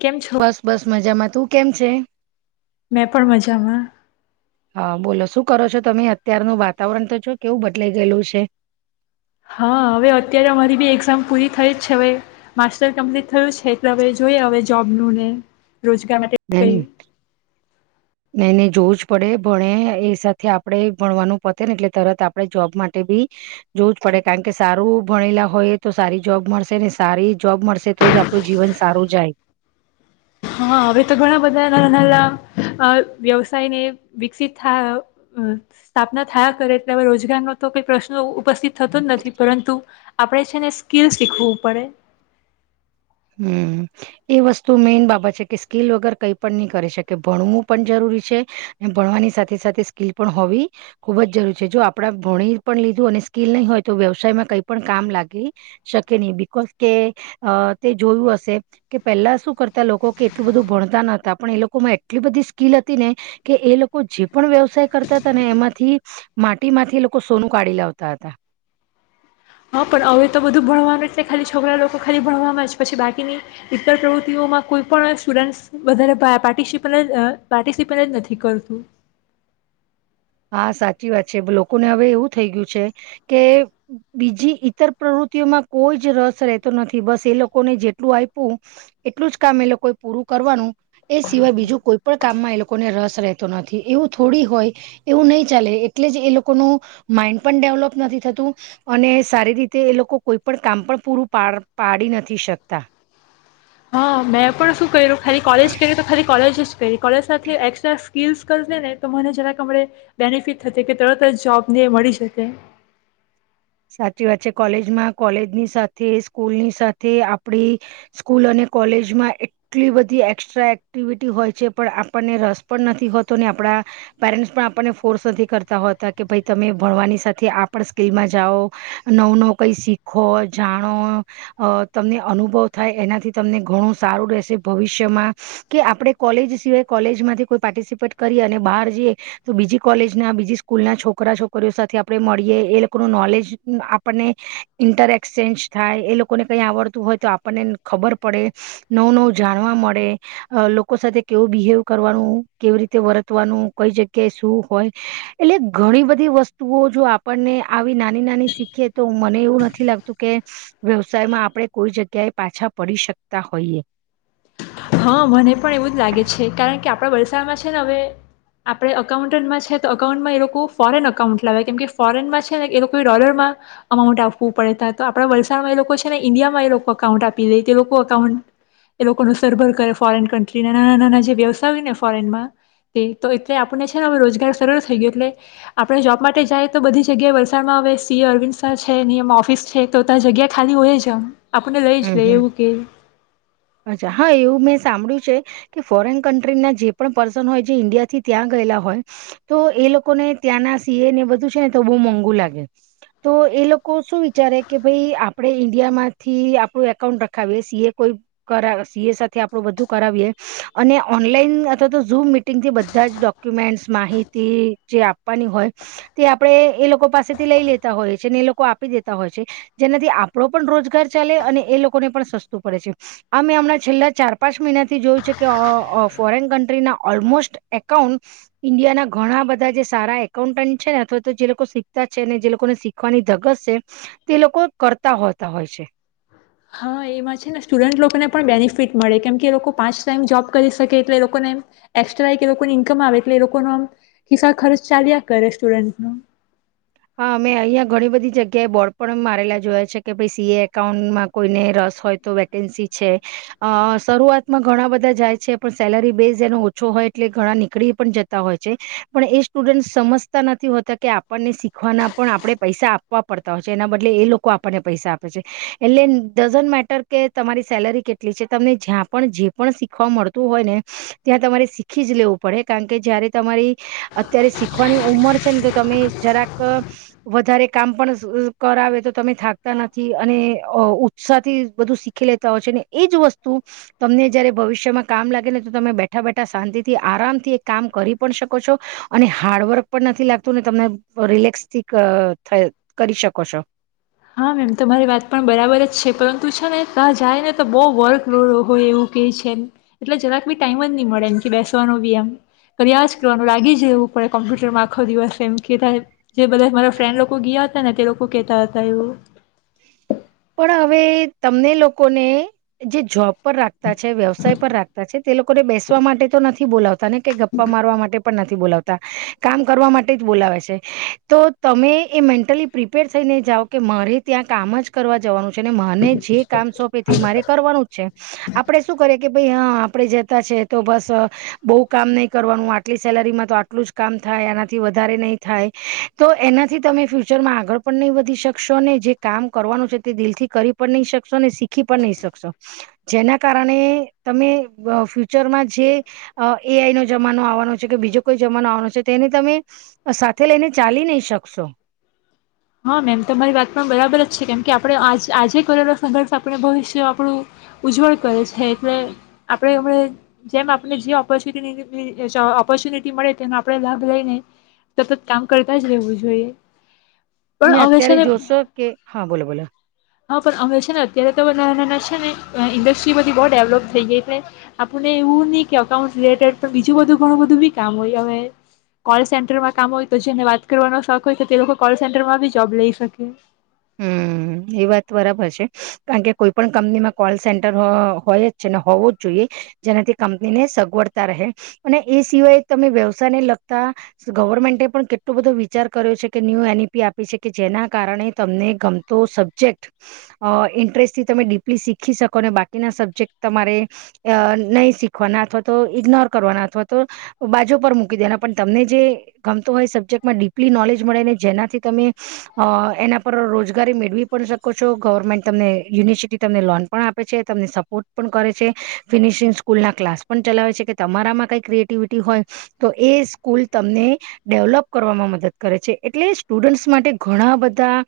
કેમ છો? બસ બસ મજામાં તું કેમ છે? મેં પણ મજામાં. હા બોલો શું કરો છો તમે અત્યારનું વાતાવરણ તો જો કેવું બદલાઈ ગયેલું છે. હા હવે અત્યારે અમારી બી એક્ઝામ પૂરી થઈ જ છે હવે માસ્ટર કમ્પ્લીટ થયું છે એટલે હવે જોઈએ હવે જોબનું ને. રોજગાર માટે કઈ નહી નહી જોવું જ પડે ભણે એ સાથે આપણે ભણવાનું પતે ને એટલે તરત આપણે જોબ માટે બી જોવું જ પડે. કારણ કે સારું ભણેલા હોય તો સારી જોબ મળશે ને સારી જોબ મળશે તો જ આપણું જીવન સારું જાય. હા હવે તો ઘણા બધા ના નાનલા વ્યવસાયને વિકસિત થા અહ સ્થાપના થયા કરે એટલે હવે રોજગારનો તો કઈ પ્રશ્ન ઉપસ્થિત થતો જ નથી પરંતુ આપણે છે ને સ્કીલ શીખવું પડે. હમ્મ એ વસ્તુ મેઈન બાબત છે કે સ્કીલ વગર કઈ પણ નહી કરી શકે. ભણવું પણ જરૂરી છે અને ભણવાની સાથે સાથે સ્કીલ પણ હોવી ખુબ જ જરૂરી છે. જો આપડા ભણી પણ લીધું અને સ્કીલ નહી હોય તો વ્યવસાયમાં કઈ પણ કામ લાગી શકે નહી બિકોઝ કે તે જોયું હશે કે પેલા શું કરતા લોકો કે એટલું બધું ભણતા નતા પણ એ લોકોમાં એટલી બધી સ્કીલ હતી ને કે એ લોકો જે પણ વ્યવસાય કરતા હતા ને એમાંથી માટી માંથી એ લોકો સોનું કાઢી લાવતા હતા. હા પણ હવે તો બધું ભણવાનું જ છે ખાલી છોકરા લોકો ખાલી ભણવામાં જ પછી બાકીની ઈતર પ્રવૃત્તિઓમાં કોઈ પણ સ્ટુડન્ટસ વધારેે પાર્ટીસીપલ હ પાર્ટીસીપલ જ નથી કરતું. હા સાચી વાત છે. લોકોને હવે એવું થઈ ગયું છે કે બીજી ઈતર પ્રવૃત્તિઓમાં કોઈ જ રસ રતો નથી બસ એ લોકોને જેટલું આપવું એટલું જ કામ એ લોકો પૂરું કરવાનું. એ સિવાય બીજું કોઈ પણ કામમાં એ લોકોને રસ રહેતો નથી. એવું થોડી હોય એવું નહી ચાલે એટલે જ એ લોકોનું માઈન્ડ પણ ડેવલોપ નથી થતું અને સારી રીતે એ લોકો કોઈ પણ કામ પણ પૂરું પાડ-પાડી નથી શકતા. હા, મેં પણ શું કર્યું ખાલી કોલેજ કર્યું તો ખાલી કોલેજ પેરી કોલેજ સાથે એક્સફ સ્કિલ્સ કરસે ને તો મને જરાક આપડે બેનિફિટ થશે કે તરત જ જોબ ને મળી શકે. સાચી વાત છે. કોલેજમાં કોલેજની સાથે સ્કૂલની સાથે આપડી સ્કૂલ અને કોલેજમાં એટલી બધી એક્સ્ટ્રા એક્ટિવિટી હોય છે પણ આપણને રસ પણ નથી હોતો ને આપડા પેરેન્ટ્સ પણ આપણને ફોર્સ નથી કરતા હોતા કે ભાઈ તમે ભણવાની સાથે આપ પણ સ્કીલમાં જાઓ નવ નવ કઈ શીખો જાણો અહ તમને અનુભવ થાય એનાથી તમને ઘણું સારું રહેશે ભવિષ્યમાં કે આપણે કોલેજ સિવાય કોલેજમાંથી કોઈ પાર્ટિસિપેટ કરીએ અને બહાર જઈએ તો બીજી કોલેજના બીજી સ્કૂલ ના છોકરા છોકરીઓ સાથે આપણે મળીએ એ કો નોલેજ આપણને ઇન્ટરએક્સચેન્જ થાય એ લોકોને કંઈ આવડતું હોય તો આપણને ખબર પડે નવું નવું જાણવા મળે લોકો સાથે કેવું બિહેવ કરવાનું કેવી રીતે વર્તવાનું કઈ જગ્યાએ શું હોય એટલે ઘણી બધી વસ્તુઓ જો આપણને આવી નાની નાની શીખીએ તો મને એવું નથી લાગતું કે વ્યવસાયમાં આપણે કોઈ જગ્યાએ પાછા પડી શકતા હોઈએ. હા મને પણ એવું જ લાગે છે. કારણ કે આપડા વલસાડમાં છે ને હવે આપડે અકાઉન્ટન્ટમાં છે તો અકાઉન્ટમાં એ લોકો ફોરેન અકાઉન્ટ લાવે કેમ કે ફોરેનમાં છે ને એ લોકોએ ડોલરમાં અમાઉન્ટ આપવું પડે ત તો આપણા વલસાડમાં એ લોકો છે ને ઈન્ડિયામાં એ લોકો અકાઉન્ટ આપી દે એ લોકો અકાઉન્ટ એ લોકોનું સરભર કરે ફોરેન કન્ટ્રી ના નાના નાના જે વ્યવસાય હોય ને ફોરેનમાં તે તો એટલે આપણને છે ને હ રોજગાર સરળ થઈ ગયો એટલે આપણે જોબ માટે જાય તો બધી જગ્યાએ વલસાડમાં હવે સીએ અરવિંદ શાહ છેયમ ઓફિસ છે તો ત્યાં જગ્યા ખાલી હોય જા હમ્મ, હમ્મ. અચ્છા હા એવું મે સાંભળું છે કે ફોરેઇન કન્ટ્રી ના જે પણ પર્સન હોય ઈન્ડિયાથી ત્યાં ગયેલા હોય તો એ લોકોને ત્યાંના સી એ ને બધું છે ને તો બહ મોંઘું લાગે. તો એ લોકો શું વિચારે કે ભાઈ આપણે ઈન્ડિયા માંથી આપ કોઈ એકાઉન્ટ રખાવીએ સી એ કોઈ કરા સી એ સાથે આપણું બધું કરાવીએ અને ઓનલાઈન અથવા તો ઝૂમ મિટિંગથી બધા જ ડોક્યુમેન્ટસ માહિતી જે આપવાની હોય તે આપણે એ લોકો પાસેથી લઈ લેતા હોય છે અનેને એ લોકો આપી દેતા હોય છે જેનાથી આપણો પણ રોજગાર ચાલે અને એ લોકોને પણ સસ્તું પડે છે. આ મેં હમણાં છેલ્લા ચાર પાંચ મહિનાથી જોયું છે કે ઓહ ઓહ ફોરેન કન્ટ્રીના ઓલમોસ્ટ એકાઉન્ટ ઈન્ડિયાના ઘણા બધા જે સારા એકાઉન્ટન્ટ છે ને અથવા તો જે લોકો શીખતા છે ને જે લોકોને શીખવાની ધગશ છે તે લોકો કરતા હોતા હોય છે. હા એમાં છે ને સ્ટુડન્ટ લોકોને પણ બેનિફિટ મળે. કેમ કે એ લોકો પાંચ ટાઈમ જોબ કરી શકે એટલે એ લોકોને એમ એક્સ્ટ્રા કે લોકોને ઈન્કમ આવે એટલે એ લોકોનો આમ હિસા ખર્ચ ચાલ્યા કરે સ્ટુડન્ટનો. હા મે અહીંયા ઘણી બધી જગ્યાએ બોર્ડ પણ મારેલા જોયા છે કે ભાઈ સી એ એકાઉન્ટમાં કોઈને રસ હોય તો વેકેન્સી છે. અહ શરૂઆતમાં ઘણા બધા જાય છે પણ સેલરી બેઝ એનો ઓછો હોય એટલે ઘણા નીકળી પણ જતા હોય છે. પણ એ સ્ટુડન્ટ સમજતા નથી હોતા કે આપણને શીખ ખવાના પણ આપણે પૈસા આપવા પડતા હોય છે. એના બદલે એ લોકો આપણને પૈસા આપે છે. એટલે ડઝન્ટ મેટર કે તમારી સેલેરી કેટલી છે, તમને જ્યાં પણ જે પણ શીખવા મળતું હોય ને ત્યાં તમારે શીખી જ લેવું પડે. કારણ કે જયારે તમારી અત્યારે શીખવાની ઉંમર છે ને તો તમે જરાક ક વધારે કામ પણ સ કરાવે તો તમે થાકતા નથી અને ઉ-ઉત્સાહથી બધું શીખી લેતા હોયો ને એજ વસ્તુ તમને જયારે ભવિષ્યમાં કામ લાગે ને તો તમે બેઠા બેઠા શાંતિ થી આરામથી કામ કરી પણ શકો છો અને હાર્ડવર્ક પણ નથી લાગતું ને તમને રિલેક્સ થી ક થ કરી શકો છો. હા મેમ તો મારી વાત પણ બરાબર જ છે. પરંતુ છે ને ત્યાં જાય ને તો બહુ વર્ક લોડ હોય એવું કહે છે. એટલે જરાક બી ટાઈમ જ નહીં મળે એમ કે બેસવાનો બી એમ કર્યા જ કરવાનું લાગી જવું પડે કોમ્પ્યુટરમાં આખો દિવસ એમ કે ત જે બધા મારા ફ્રેન્ડ લોકો ગયા હતા ને તે લોકો કહેતા હત [unintelligible] પણ હવે તમને લોકોને જે જોબ પર રાખતા છે વ્યવસાય પર રાખતા છે તે લોકોને બેસવા માટે તો નથી. [unintelligible] તને કે ગપ્પા મારવા માટે. પણ નથી બોલાવતા કામ કરવા માટે જ બોલાવે છે તો તમે એ મેન્ટલી પ્રિપેર થઈને જાાવ કે મારે. ત્યાં કામ જ કરવા જવાનું. મને જે કામ સોંપે તે મારે કરવાનું જ છે આપડે શું કરીએ કે ભાઈ હા આપણે જતા છે તો બસ બહુ કામ નહીં કરવાનું આટલી સેલેરીમાં તો આટલું જ કામ થાય આનાથી વધારે નહીં થાય તો એનાથી તમે ફ્યુચરમાં આગળ પણ નહીં વધી શકશો જે. કામ કરવાનું છે તે દિલથી કરી પણ નહી શકશો અને શીખી પણ નહી શકશો જેના કારણે તમે ફ્યુચરમાં જે એઆઈ નો જમાનો આવવાનો છે કે બીજો કોઈ જમાનો આવવાનો છે તેને તમે સાથે લઈને ચાલી નહી શકશો. હા મેમ તમારી વાત પણ બરાબર જ છે કેમ આપણે આજે કરનો સંદર્ભ આપણે ભવિષ્ય આપણું ઉજ્જવળ કરે છે એટલે આપણે એમ જેમ આપણે જે ઓપોર્ચુનિટી ઓપોર્ચ્યુનિટી મળે તેનો આપણે લાભ લઈને સતત કામ કરતા જ રહેવું જોઈએ. પણ તમે હવે અત્યારે છે ને જોશો કે હા બોલો બોલો. હા પણ અમે છે ને અત્યારે તો બધા ના નાના છે ને ઇન્ડસ્ટ્રી બધી બહુ ડેવલોપ થઈ ગઈ એટલે આપણને એવું નહ કે અઉન્ટ રિલેટેડ પણ બીજું બધું ઘણું બધું બી કામ હોય અ કોલ સેન્ટરમાં કામ હોય તો જેને વાત કરવાનો શોખ હોય તો તે લોકો કોલ સેરમાં બી જોબ લઈ શકે. હ એ વાત બરાબર છે કારણ કે કોઈ પણ કંપનીમાં કોલ સેન્ટર હોય જ છે ને હોવો જ જોઈએ જેનાથી કંપનીને સગવડતા રહે અને એ સિવાય તમે વ્યવસાયને લગતા ગવર્મેન્ટે પણ કેટલો બધો વિચાર કર્યો છે કે ન્યૂ એનઇપી આપી છે કે જેના કારણે તમને ગમતો સબ્જેક્ટ ઇન્ટરેસ્ટથી તમે ડીપલી શીખી શકો ને બાકીના સબ્જેક્ટ તમારે નહીં શીખવાના અથવા તો ઇગ્નોર કરવાના અથવા તો બાજુ પર મૂકી દેવાના પણ તમને જે ગમતો હોય એ સબ્જેક્ટમાં ડીપલી નોલેજ મળે ને જેનાથી તમે. [unintelligible] રોજગારી મેળવી પણ શકો છો ગવર્મેન્ટ તમને યુનિવર્સિટી તમને લોન પણ આપે છે તમને સપોર્ટ પણ કરે છે ફિનિશિંગ સ્કૂલના ક્લાસ પણ ચલાવે છે કે તમારામાં કંઈ ક્રિએટિવિટી હોય તો એ સ્કૂલ તમને ડેવલોપ કરવામાં મદદ કરે છે. એટલે સ્ટુડન્ટ્સ માટે ઘણા બધા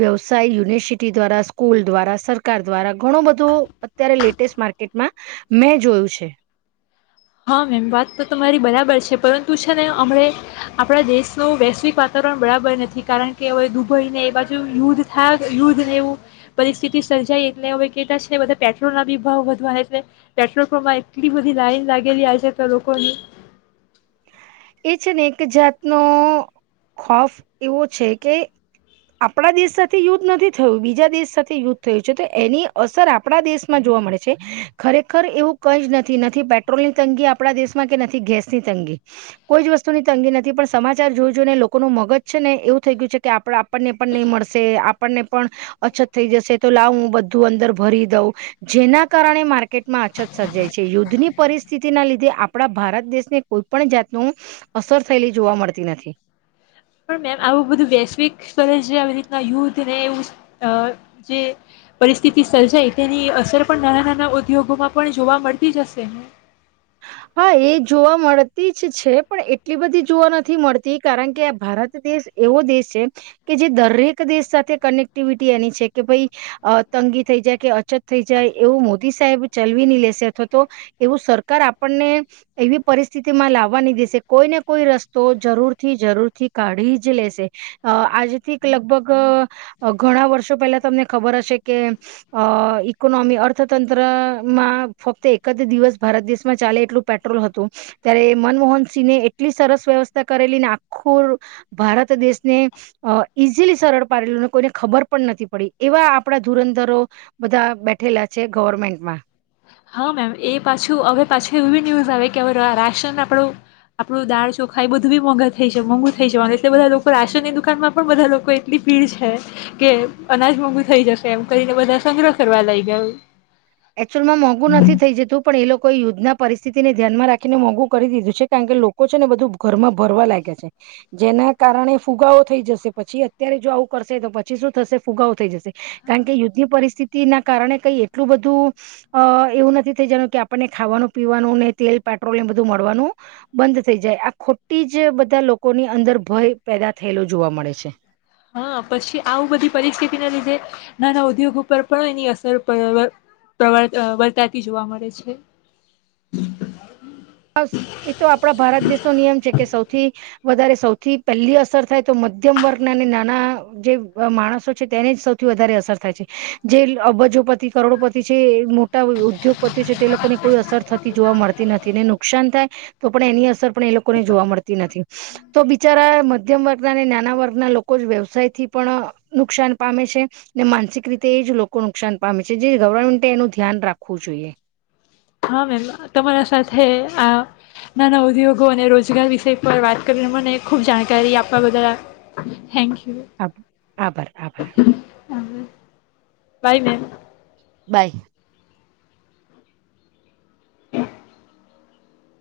વ્યવસાય યુનિવર્સિટી દ્વારા સ્કૂલ દ્વારા સરકાર દ્વારા ઘણો બધો અત્યારે લેટેસ્ટ માર્કેટમાં મેં જોયું છે. હા મેમ વાત તો તમારી બરાબર છે પરંતુ છે ને હમણા આપણા દેશનું વૈશ્વિક વાતાવરણ બરાબર નથી કારણ કે હવે દુબઈને એ બાજુ યુદ્ધ થાય યુદ્ધ ને એવું પરિસ્થિતિ સર્જાય એટલે હવે કેટ છે બધા પેટ્રોલના બી ભાવ વધવા એટલે પેટ્રોલ પ્રપમાં એટલી બધી લાઈન લાગી. ગેલી આય છે તો લોકોની. એ છે ને એક જાતનોો ખોફ એવો છે કે આપણા દેશ સાથે યુદ્ધ નથી થયું બીજા દેશ સાથે યુદ્ધ થયું છે તો એની અસર આપણા દેશમાં જોવા મળે છે ખરેખર એવું કઈ જ નથી નથી પેટ્રોલ ની તંગી આપણા દેશમાં કે નથી ગેસની તંગી. કોઈ જ વસ્તુની તંગી નથી પણ સમાચાર જોજઈ ને લોકોનું મગજ છે ને એવું થઈ ગયું છે કે આપ આપણને પણ નહીં મળશે આપણને પણ અછત થઈ જશે તો લાવ હું બધું અંદર ભરી દઉં જેના કારણે માર્કેટમાં અછત સર્જાય છે યુદ્ધની પરિસ્થિતિના લીધે આપણા ભારત દેશને કોઈ પણણ જાત નું અસર થયેલી જોવા મળતી નથી. પણ મેમ આવું બધું વૈશ્વિક સ્તરે આવી રીતના યુદ્ધ ને એ જે પરિસ્થિતિ સર્જાય તેની અસર પણ નાના નાના ઉદ્યોગોમાં પણ જોવા મળતી જશે. હા એ જોવા મળતી જ છે પણ એટલી બધી જોવા નથી મળતી કારણ કે આ ભારત દેશ એવો દેશ છે કે જે દરેક દેશ સાથે કનેક્ટિવિટી એની છે કે ભાઈ તંગી થઈ જાય કે અછત થઈ જાય એવું મોદી સાહેબ ચલવી લેશે અથવા તો એવું સરકાર આપ આપણને એવી પરિસ્થિતિ માં લાવવાની દેશે કોઈને કોઈ રસ્તો જરૂર થી જરૂર થી કાઢી. લે આજથી લગભગ ઘણા વર્ષો પહેલા તમને ખબર હશે કે ઈકોનોમી અર્થતંત્રમાં ફક્ત એક જ દિવસ ભારત દેશ. માં ચાલે એટલું પેટ્રોલ હતું ત્યારે મનમોહન સિંહને એટલી સરસ વ્યવસ્થા કરેલી ને આખું ભારત દેશને ઈઝીલી સરળ પાડેલું કોઈને ખબર પણ નથી પડી એવા આપણા ધુરંધરો બધા બેઠેલા છે ગવર્મેન્ટમાં. હા મેમ એ પાછું હવે પાછું એવી ન્યુઝ આવે કે હવે રાશન આપણું આપણું દાળ ચોખા બધું બી મોઘા થઈ જ મોંઘું થઈ જવાનું એટલે બધા લોકો રાશનની દુકાનમાં પણ બધા લોકો એટલી ભીડ છે કે અનાજ મોંઘુ થઈ જશે એમ કરીને બધા સંગ્રહ કરવા લાગ ગયા. [unintelligible] નથી થઈ જતું પણ એ લોકો યુદ્ધના. પરિસ્થિતિને ધ્યાનમાં રાખીને મોંઘું કરી દીધું છે કારણ કે લોકો છે ને બધું ઘરમાં ભરવા લાગે છે જેના કારણે ફુગાવો થઈ જશે પછી અત્યારે જો આવું કરશે તો પછી શું થશે ફુગાવો થઈ જશે કારણ કે યુદ્ધની પરિસ્થિતિ ના કારણે કઈ એટલું બધું. બધું અ એવું નથી થઈ જનું કે આપણને ખાવાનું પીવાનું ને તેલ પેટ્રોલ એ બધું મળવાનું બંધ થઈ જાય આ ખોટી જ બધા લોકોની અંદર ભય પેદા થયેલો જોવા મળે છે. હા પછી આવું બધી પરિસ્થિતિના લીધે નાના ઉદ્યોગ ઉપર પણ એની અસર વર્તાતી જોવા મળે છે. એ તો આપણા ભારત દેશ નો નિયમ છે કે સૌથી થી વધારે સૌથી પહેલી અસર થાય તો મધ્યમ વર્ગના અને નાના જે માણસો છે તેને જ સૌથી વધારે અસર થાય છે જે અબજોપતિ કરોડોપતિ છે મોટા ઉદ્યોગપતિઓ છે તે લોકોને કોઈ અસર થતી જોવા મળતી નથી ને. નુકસાન થાય તો પણ એની અસર પણ એ લોકોને જોવા મળતી નથી તો બિચારા મધ્યમ વર્ગના અને નાના વર્ગના લોકો જ વ્યવસાય થી પણ નુકસાન પામે છે ને માનસિક રીતે એ જ લોકો નુકસાન પામે છે જે ગવર્મેન્ટે એનું ધ્યાન રાખવું જોઈએ. હા મેમ તમારા સાથે આ નાના ઉદ્યોગો અને રોજગાર વિષય પર વાત કરીને મને ખુબ જાણકારી આપવા બદલ થેન્કયુ. આભર આભર આબર. પાઈને. બાય.